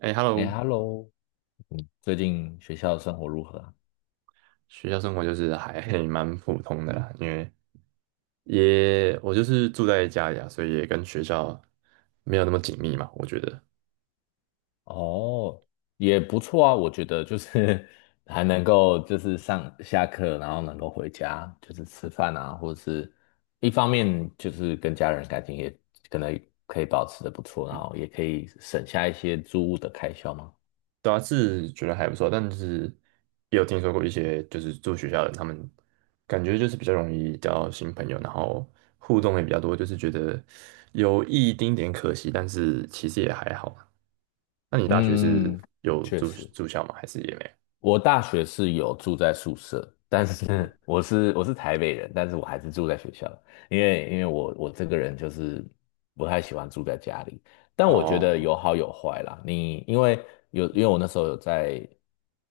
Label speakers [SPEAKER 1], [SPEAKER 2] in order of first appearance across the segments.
[SPEAKER 1] 哎
[SPEAKER 2] 哎
[SPEAKER 1] ，Hello，
[SPEAKER 2] ，Hello，最近学校的生活如何啊？
[SPEAKER 1] 学校生活就是还蛮普通的啦，因为也我就是住在家里啊，所以也跟学校没有那么紧密嘛，我觉得。
[SPEAKER 2] 哦，也不错啊，我觉得就是 还能够就是上下课，然后能够回家，就是吃饭啊，或者是一方面就是跟家人感情也可能可以保持的不错，然
[SPEAKER 1] 嗯。
[SPEAKER 2] 后也可以省下一些租屋的开销嘛。
[SPEAKER 1] 对啊，是觉得还不错，但是也有听说过一些就是住学校的人，他们感觉就是比较容易交新朋友，然后互动也比较多，就是觉得有一丁点可惜，但是其实也还好。那你大学是
[SPEAKER 2] 嗯，
[SPEAKER 1] 有
[SPEAKER 2] 确
[SPEAKER 1] 住
[SPEAKER 2] 实。
[SPEAKER 1] 住校吗？还是也没有？
[SPEAKER 2] 我大学是有住在宿舍，但是
[SPEAKER 1] 嗯。
[SPEAKER 2] 我是台北人，但是我还是住在学校，因为我这个人就是不太喜欢住在家里，但我觉得
[SPEAKER 1] 哦。
[SPEAKER 2] 有好有坏啦。你因为有因为我那时候有在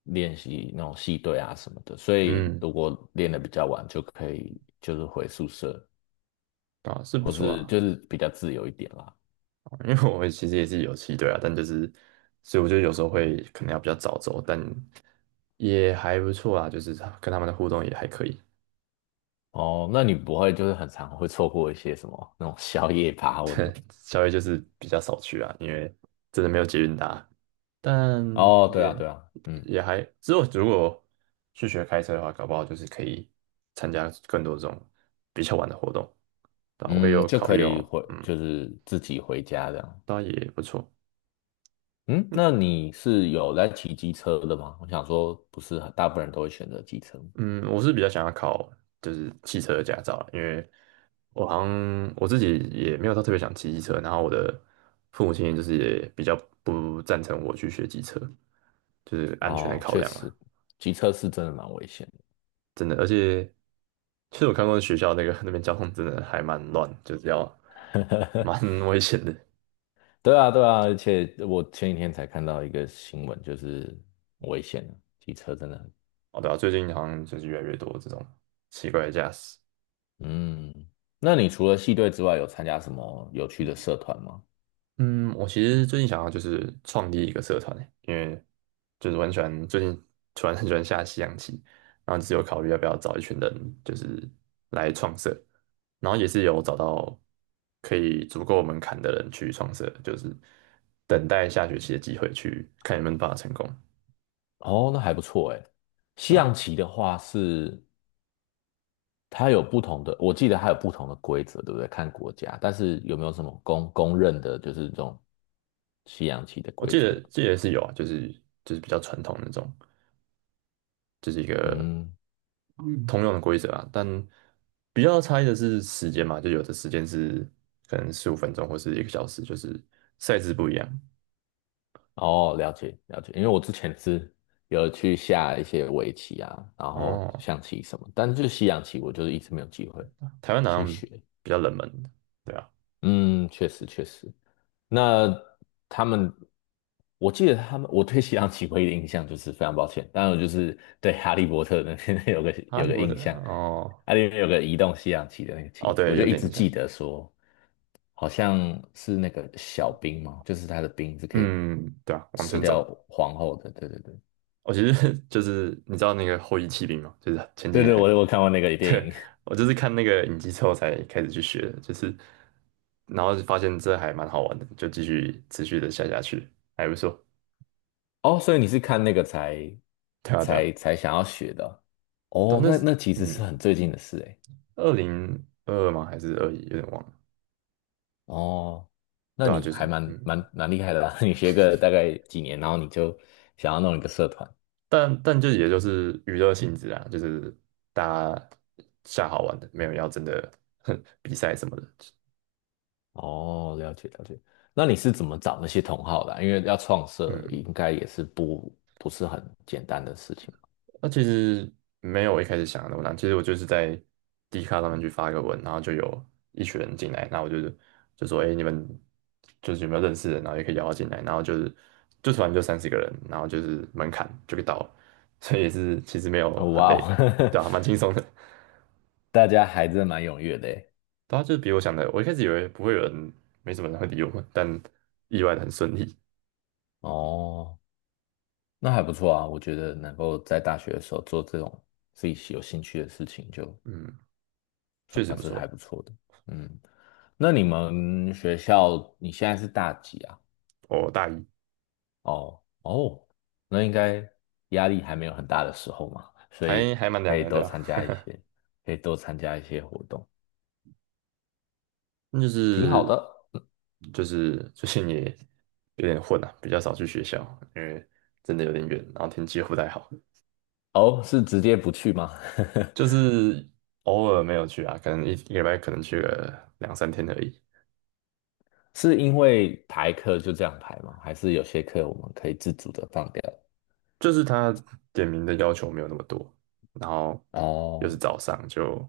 [SPEAKER 2] 练习那种戏队啊什么的，所以
[SPEAKER 1] 嗯。
[SPEAKER 2] 如果练得比较晚，就可以就是回宿舍，
[SPEAKER 1] 啊，是不
[SPEAKER 2] 或
[SPEAKER 1] 错
[SPEAKER 2] 是
[SPEAKER 1] 啊。
[SPEAKER 2] 就是比较自由一点啦。
[SPEAKER 1] 因为我其实也是有骑队啊，但就是，所以我觉得有时候会可能要比较早走，但也还不错啊，就是他跟他们的互动也还可以。
[SPEAKER 2] 哦，那你不会就是很常会错过一些什么那种宵夜趴或者什么？
[SPEAKER 1] 稍微就是比较少去啊，因为真的没有捷运搭，但
[SPEAKER 2] 哦，对啊，
[SPEAKER 1] 也
[SPEAKER 2] 对啊，嗯。
[SPEAKER 1] 也还，之后如果去学开车的话，搞不好就是可以参加更多这种比较晚的活动。对啊，我也
[SPEAKER 2] 嗯，
[SPEAKER 1] 有
[SPEAKER 2] 就
[SPEAKER 1] 考
[SPEAKER 2] 可
[SPEAKER 1] 虑
[SPEAKER 2] 以
[SPEAKER 1] 哦。
[SPEAKER 2] 回，
[SPEAKER 1] 嗯。
[SPEAKER 2] 就是自己回家这样。
[SPEAKER 1] 倒也不错。
[SPEAKER 2] 嗯，
[SPEAKER 1] 嗯。
[SPEAKER 2] 那你是有来骑机车的吗？我想说，不是很大部分人都会选择机车。
[SPEAKER 1] 嗯我是比较想要考就是汽车的驾照啦，因为我好像我自己也没有到特别想骑机车，然后我的父母亲就是也比较不赞成我去学机车，就是安全的
[SPEAKER 2] 哦，
[SPEAKER 1] 考
[SPEAKER 2] 确
[SPEAKER 1] 量
[SPEAKER 2] 实，
[SPEAKER 1] 啦。
[SPEAKER 2] 机车是真的蛮危险
[SPEAKER 1] 真的，而且其实我看过学校那个 那边交通真的还蛮乱，就是要
[SPEAKER 2] 的。
[SPEAKER 1] 蛮 危险的。
[SPEAKER 2] 对啊，对啊，而且我前几天才看到一个新闻，就是很危险的，机车真的。
[SPEAKER 1] 哦，对啊，最近好像就是越来越多这种奇怪的驾驶。
[SPEAKER 2] 嗯，那你除了系队之外，有参加什么有趣的社团吗？
[SPEAKER 1] 嗯，我其实最近想要就是创立一个社团欸，因为就是完全最近突然很喜欢下西洋棋，然后只有考虑要不要找一群人就是来创社，然后也是有找到可以足够门槛的人去创社，就是等待下学期的机会去看有没有办法成功。
[SPEAKER 2] 哦，那还不错诶。西
[SPEAKER 1] 对
[SPEAKER 2] 洋
[SPEAKER 1] 吧？
[SPEAKER 2] 棋的话是它有不同的，我记得它有不同的规则，对不对？看国家，但是有没有什么公认的，就是这种西洋棋的
[SPEAKER 1] 我
[SPEAKER 2] 规
[SPEAKER 1] 记
[SPEAKER 2] 则？
[SPEAKER 1] 得记得是有啊，就是就是比较传统那种，就是一个
[SPEAKER 2] 嗯，
[SPEAKER 1] 通用的规则啊，但比较差异的是时间嘛，就有的时间是可能15分钟或是一个小时，就是赛制不一样。
[SPEAKER 2] 哦，了解了解，因为我之前是有去下一些围棋啊，然后
[SPEAKER 1] 哦。
[SPEAKER 2] 象棋什么，但是就是西洋棋，我就是一直没有机会
[SPEAKER 1] 台湾好
[SPEAKER 2] 去
[SPEAKER 1] 像
[SPEAKER 2] 学。
[SPEAKER 1] 比较冷门的。对啊。
[SPEAKER 2] 嗯，确实确实。那他们，我记得他们，我对西洋棋唯一的印象就是非常抱歉，当然我就是对哈利波特的那边 有个
[SPEAKER 1] 哈
[SPEAKER 2] 有
[SPEAKER 1] 利
[SPEAKER 2] 个
[SPEAKER 1] 波特。
[SPEAKER 2] 印象，
[SPEAKER 1] 哦
[SPEAKER 2] 它里面有个移动西洋棋的那个棋
[SPEAKER 1] 哦。
[SPEAKER 2] 子，我
[SPEAKER 1] 对，
[SPEAKER 2] 就
[SPEAKER 1] 有
[SPEAKER 2] 一
[SPEAKER 1] 点
[SPEAKER 2] 直
[SPEAKER 1] 印象。
[SPEAKER 2] 记得说，好像是那个小兵嘛，就是他的兵是可以
[SPEAKER 1] 嗯，对啊，往
[SPEAKER 2] 吃
[SPEAKER 1] 前
[SPEAKER 2] 掉
[SPEAKER 1] 走。
[SPEAKER 2] 皇后的，对对对，
[SPEAKER 1] 其实 就是你知道那个后翼弃兵嘛，就是前几
[SPEAKER 2] 对
[SPEAKER 1] 年
[SPEAKER 2] 对，我
[SPEAKER 1] 很。
[SPEAKER 2] 我看过那个 电
[SPEAKER 1] 对。
[SPEAKER 2] 影，
[SPEAKER 1] 我就是看那个影集之后才开始去学的，就是然后就发现这还蛮好玩的，就继续持续的下下去，还不错。
[SPEAKER 2] 哦，所以你是看那个才
[SPEAKER 1] 对啊对啊。
[SPEAKER 2] 才才想要学的哦，
[SPEAKER 1] 但
[SPEAKER 2] 哦
[SPEAKER 1] 那
[SPEAKER 2] 那
[SPEAKER 1] 是
[SPEAKER 2] 那其实是
[SPEAKER 1] 嗯，
[SPEAKER 2] 很最近的事诶。
[SPEAKER 1] 2022吗？还是21？有点忘了。
[SPEAKER 2] 哦，那
[SPEAKER 1] 对啊，
[SPEAKER 2] 你
[SPEAKER 1] 就
[SPEAKER 2] 还
[SPEAKER 1] 是
[SPEAKER 2] 蛮
[SPEAKER 1] 嗯，
[SPEAKER 2] 蛮蛮厉害的啦，你学个大概几年，然后你就想要弄一个社团。
[SPEAKER 1] 但就也就是娱乐性质啊，就是大家下好玩的，没有要真的 比赛什么的。
[SPEAKER 2] 哦，了解了解。那你是怎么找那些同好的啊因为要创社，
[SPEAKER 1] 嗯，
[SPEAKER 2] 应该也是不是很简单的事情。
[SPEAKER 1] 那其实没有我一开始想的那么难，其实我就是在 D 卡上面去发一个文，然后就有一群人进来，然后我就是就说，哎、你们就是有没有认识的，然后也可以邀他进来，然后就是就突然就30个人，然后就是门槛就给到了。所以也是其实没有
[SPEAKER 2] 哦，
[SPEAKER 1] 很
[SPEAKER 2] 哇
[SPEAKER 1] 累。
[SPEAKER 2] 哦，
[SPEAKER 1] 对啊，蛮轻松的。
[SPEAKER 2] 大家还真蛮踊跃的耶。
[SPEAKER 1] 对啊，就是比我想的，我一开始以为不会有人，没什么人会理我们，但意外的很顺利。
[SPEAKER 2] 哦，那还不错啊，我觉得能够在大学的时候做这种自己有兴趣的事情，就
[SPEAKER 1] 嗯。确实
[SPEAKER 2] 算
[SPEAKER 1] 不
[SPEAKER 2] 是还不
[SPEAKER 1] 错。
[SPEAKER 2] 错的。嗯，那你们学校你现在是大几啊？
[SPEAKER 1] 我大一，
[SPEAKER 2] 哦哦，那应该压力还没有很大的时候嘛，所
[SPEAKER 1] 还
[SPEAKER 2] 以
[SPEAKER 1] 还蛮
[SPEAKER 2] 可
[SPEAKER 1] 凉
[SPEAKER 2] 以
[SPEAKER 1] 的。对
[SPEAKER 2] 多
[SPEAKER 1] 啊，
[SPEAKER 2] 参加一些，可以多参加一些活动，
[SPEAKER 1] 那就
[SPEAKER 2] 挺好
[SPEAKER 1] 是
[SPEAKER 2] 的。
[SPEAKER 1] 就是最近也有点混啊，比较少去学校，因为真的有点远，然后天气又不太好，
[SPEAKER 2] 哦，是直接不去吗？
[SPEAKER 1] 就 是偶尔没有去啊，可能一个礼拜可能去个两三天而已。
[SPEAKER 2] 是因为排课就这样排吗？还是有些课我们可以自主的放掉？
[SPEAKER 1] 就是他点名的要求没有那么多，然后又是
[SPEAKER 2] 哦，
[SPEAKER 1] 早上就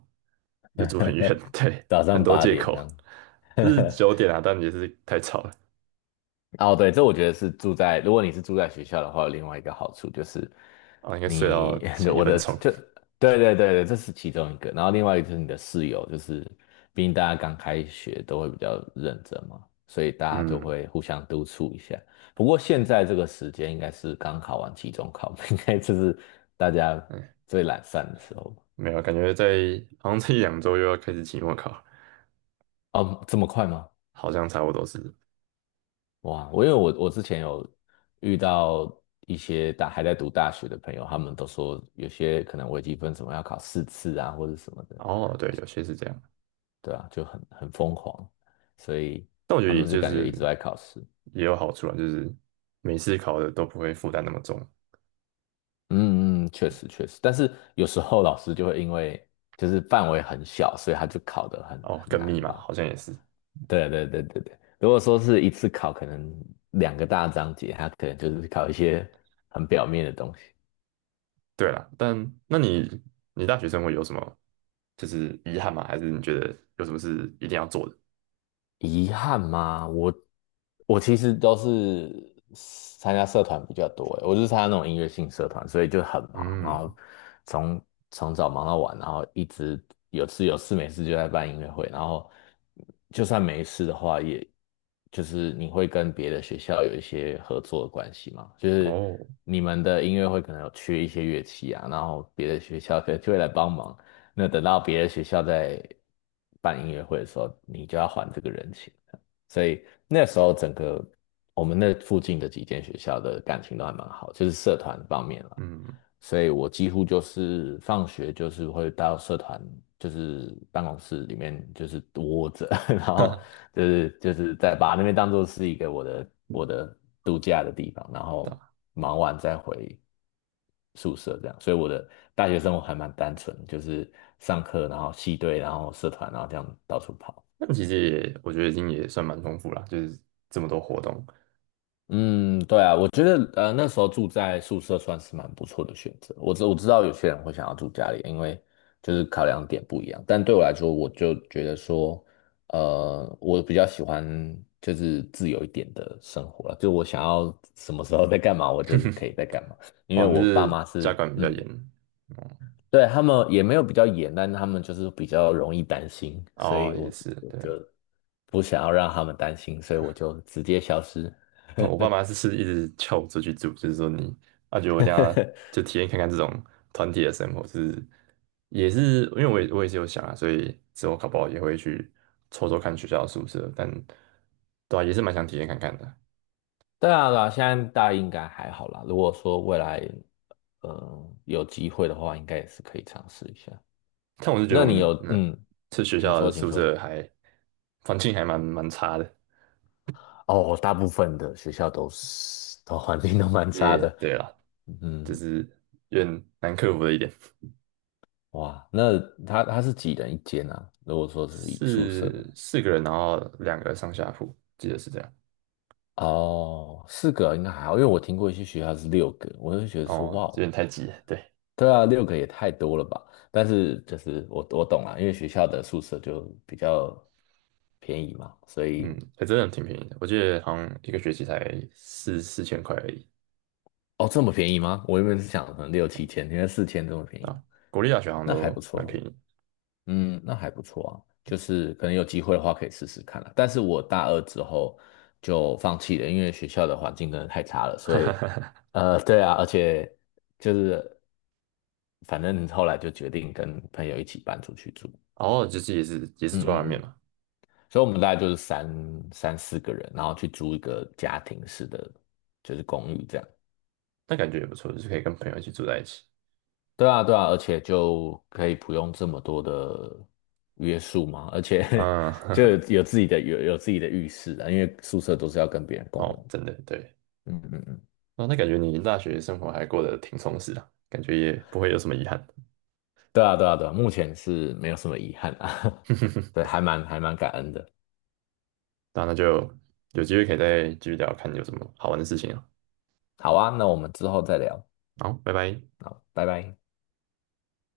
[SPEAKER 1] 又住 很远。对，
[SPEAKER 2] 早
[SPEAKER 1] 很
[SPEAKER 2] 上
[SPEAKER 1] 多
[SPEAKER 2] 八
[SPEAKER 1] 借
[SPEAKER 2] 点这
[SPEAKER 1] 口
[SPEAKER 2] 样。
[SPEAKER 1] 是九 点啊，但也是太吵了
[SPEAKER 2] 哦，对，这我觉得是住在，如果你是住在学校的话，有另外一个好处就是
[SPEAKER 1] 啊，应该睡到
[SPEAKER 2] 你
[SPEAKER 1] 前一
[SPEAKER 2] 我
[SPEAKER 1] 分
[SPEAKER 2] 的
[SPEAKER 1] 钟。
[SPEAKER 2] 就对对对对，这是其中一个，然后另外一个就是你的室友，就是毕竟大家刚开学都会比较认真嘛，所以大家都
[SPEAKER 1] 嗯。
[SPEAKER 2] 会互相督促一下。不过现在这个时间应该是刚考完期中考，应该就是大家
[SPEAKER 1] 哎，
[SPEAKER 2] 最懒散的时候
[SPEAKER 1] 没有啊，感觉在好像这一两周又要开始期末考。
[SPEAKER 2] 哦，这么快吗？
[SPEAKER 1] 好像差不多是。
[SPEAKER 2] 哇，我因为我我之前有遇到一些大还在读大学的朋友，他们都说有些可能微积分什么要考4次啊，或者什么的，
[SPEAKER 1] 哦，对，有些是这样，
[SPEAKER 2] 对啊，就很疯狂，所以
[SPEAKER 1] 但我觉
[SPEAKER 2] 他
[SPEAKER 1] 得也
[SPEAKER 2] 们就
[SPEAKER 1] 就
[SPEAKER 2] 感觉
[SPEAKER 1] 是
[SPEAKER 2] 一直都在考试。
[SPEAKER 1] 也有好处啊，就是每次考的都不会负担那么重。
[SPEAKER 2] 嗯嗯，确实确实，但是有时候老师就会因为就是范围很小，所以他就考得很
[SPEAKER 1] 哦，
[SPEAKER 2] 很
[SPEAKER 1] 跟
[SPEAKER 2] 难
[SPEAKER 1] 密嘛，
[SPEAKER 2] 吧。
[SPEAKER 1] 好像也是。
[SPEAKER 2] 对对对对对，如果说是一次考可能2个大章节，他可能就是考一些很表面的东西。
[SPEAKER 1] 对啦，但那你你大学生活有什么就是遗憾吗？还是你觉得有什么是一定要做的？
[SPEAKER 2] 遗憾吗？我其实都是参加社团比较多欸，我就是参加那种音乐性社团，所以就很忙，然
[SPEAKER 1] 嗯。
[SPEAKER 2] 后从从早忙到晚，然后一直有事没事就在办音乐会，然后就算没事的话，也就是你会跟别的学校有一些合作的关系嘛，就是
[SPEAKER 1] 哦。
[SPEAKER 2] 你们的音乐会可能有缺一些乐器啊，然后别的学校可能就会来帮忙，那等到别的学校在办音乐会的时候，你就要还这个人情。所以那时候整个我们那附近的几间学校的感情都还蛮好，就是社团方面了。
[SPEAKER 1] 嗯。
[SPEAKER 2] 所以我几乎就是放学就是会到社团，就是办公室里面就是窝着，然
[SPEAKER 1] 哈
[SPEAKER 2] 后
[SPEAKER 1] 哈。
[SPEAKER 2] 就是在把那边当做是一个我的度假的地方，然
[SPEAKER 1] 对
[SPEAKER 2] 后
[SPEAKER 1] 啊
[SPEAKER 2] 忙完再回。宿舍这样，所以我的大学生活还蛮单纯，就是上课，然后系队，然后社团，然后这样到处跑。
[SPEAKER 1] 那 其实也我觉得已经也算蛮丰富啦，就是这么多活动。
[SPEAKER 2] 嗯，对啊，我觉得那时候住在宿舍算是蛮不错的选择。我知道有些人会想要住家里，因为就是考量点不一样。但对我来说，我就觉得说，我比较喜欢就是自由一点的生活了，就我想要什么时候在干嘛，我就是可以 在干嘛。因为
[SPEAKER 1] 哦，那
[SPEAKER 2] 我爸
[SPEAKER 1] 是
[SPEAKER 2] 妈
[SPEAKER 1] 家
[SPEAKER 2] 是
[SPEAKER 1] 管比较严。哦。
[SPEAKER 2] 对，他们也没有比较严，但他们就是比较容易担心，所
[SPEAKER 1] 哦，
[SPEAKER 2] 以我
[SPEAKER 1] 也是，
[SPEAKER 2] 我
[SPEAKER 1] 对。
[SPEAKER 2] 就
[SPEAKER 1] 啊。
[SPEAKER 2] 不想要让他们担心，所以我就直接消失。
[SPEAKER 1] 我爸妈是一直叫我出去住，就是说你啊，觉得我等一 下就体验看看这种团体的生活，就是也是因为我也是有想啊，所以之后考不好也会去抽抽看学校的宿舍，但对啊，也是蛮想体验看看的。
[SPEAKER 2] 对啊，对啊，现在大家应该还好啦。如果说未来，有机会的话，应该也是可以尝试一下。
[SPEAKER 1] 但我是觉得
[SPEAKER 2] 那
[SPEAKER 1] 我们
[SPEAKER 2] 你
[SPEAKER 1] 的
[SPEAKER 2] 有，
[SPEAKER 1] 嗯，这学
[SPEAKER 2] 请
[SPEAKER 1] 校的
[SPEAKER 2] 说，请
[SPEAKER 1] 宿
[SPEAKER 2] 说。
[SPEAKER 1] 舍还环境还蛮差的。
[SPEAKER 2] 哦，我大部分的学校都是，都环境都蛮差
[SPEAKER 1] 也
[SPEAKER 2] 的。
[SPEAKER 1] 对啦，就
[SPEAKER 2] 嗯，
[SPEAKER 1] 是有点难克服的一点。
[SPEAKER 2] 哇，那他是几人一间啊？如果说是以宿舍的话
[SPEAKER 1] 四个人，然后2个上下铺，记得是这样。
[SPEAKER 2] 哦，四个应该还好，因为我听过一些学校是六个，我就觉得说
[SPEAKER 1] 哦，
[SPEAKER 2] 哇
[SPEAKER 1] 有
[SPEAKER 2] 哦，
[SPEAKER 1] 点太挤了，对。
[SPEAKER 2] 对啊，六个也太多了吧？但是就是我懂了，因为学校的宿舍就比较便宜嘛，所
[SPEAKER 1] 嗯，
[SPEAKER 2] 以
[SPEAKER 1] 还真的挺便宜的，我记得好像一个学期才四千块而已
[SPEAKER 2] 哦这么便宜吗？我原本是想可能六七千，原来4千这么便宜，
[SPEAKER 1] 啊。国立大学好像
[SPEAKER 2] 那还
[SPEAKER 1] 都
[SPEAKER 2] 不
[SPEAKER 1] 蛮
[SPEAKER 2] 错。
[SPEAKER 1] 便宜。
[SPEAKER 2] 嗯，那还不错啊，就是可能有机会的话可以试试看啦。但是我大二之后就放弃了，因为学校的环境真的太差了，
[SPEAKER 1] 哈
[SPEAKER 2] 所
[SPEAKER 1] 哈
[SPEAKER 2] 以，
[SPEAKER 1] 哈，
[SPEAKER 2] 对啊，而且就是反正后来就决定跟朋友一起搬出去住，
[SPEAKER 1] 然后就是也是
[SPEAKER 2] 嗯
[SPEAKER 1] 住在
[SPEAKER 2] 嗯
[SPEAKER 1] 外面
[SPEAKER 2] 嗯，
[SPEAKER 1] 嘛。
[SPEAKER 2] 所以我们大概就是三四个人，然后去租一个家庭式的就是公寓这样。
[SPEAKER 1] 但感觉也不错，就是可以跟朋友一起住在一起。
[SPEAKER 2] 对啊，对啊，而且就可以不用这么多的约束嘛，而且
[SPEAKER 1] 嗯。
[SPEAKER 2] 就有自己的浴室啊，因为宿舍都是要跟别人 共
[SPEAKER 1] 哦，
[SPEAKER 2] 用。
[SPEAKER 1] 真的对。
[SPEAKER 2] 嗯嗯嗯，
[SPEAKER 1] 哦，那感觉你大学生活还过得挺充实的，感觉也不会有什么遗憾。
[SPEAKER 2] 对啊，对啊，对啊，目前是没有什么遗憾啊，对，还蛮感恩的。
[SPEAKER 1] 那就有机会可以再继续聊，看你有什么好玩的事情啊。
[SPEAKER 2] 好啊，那我们之后再聊，
[SPEAKER 1] 好，拜拜。
[SPEAKER 2] 好，拜拜。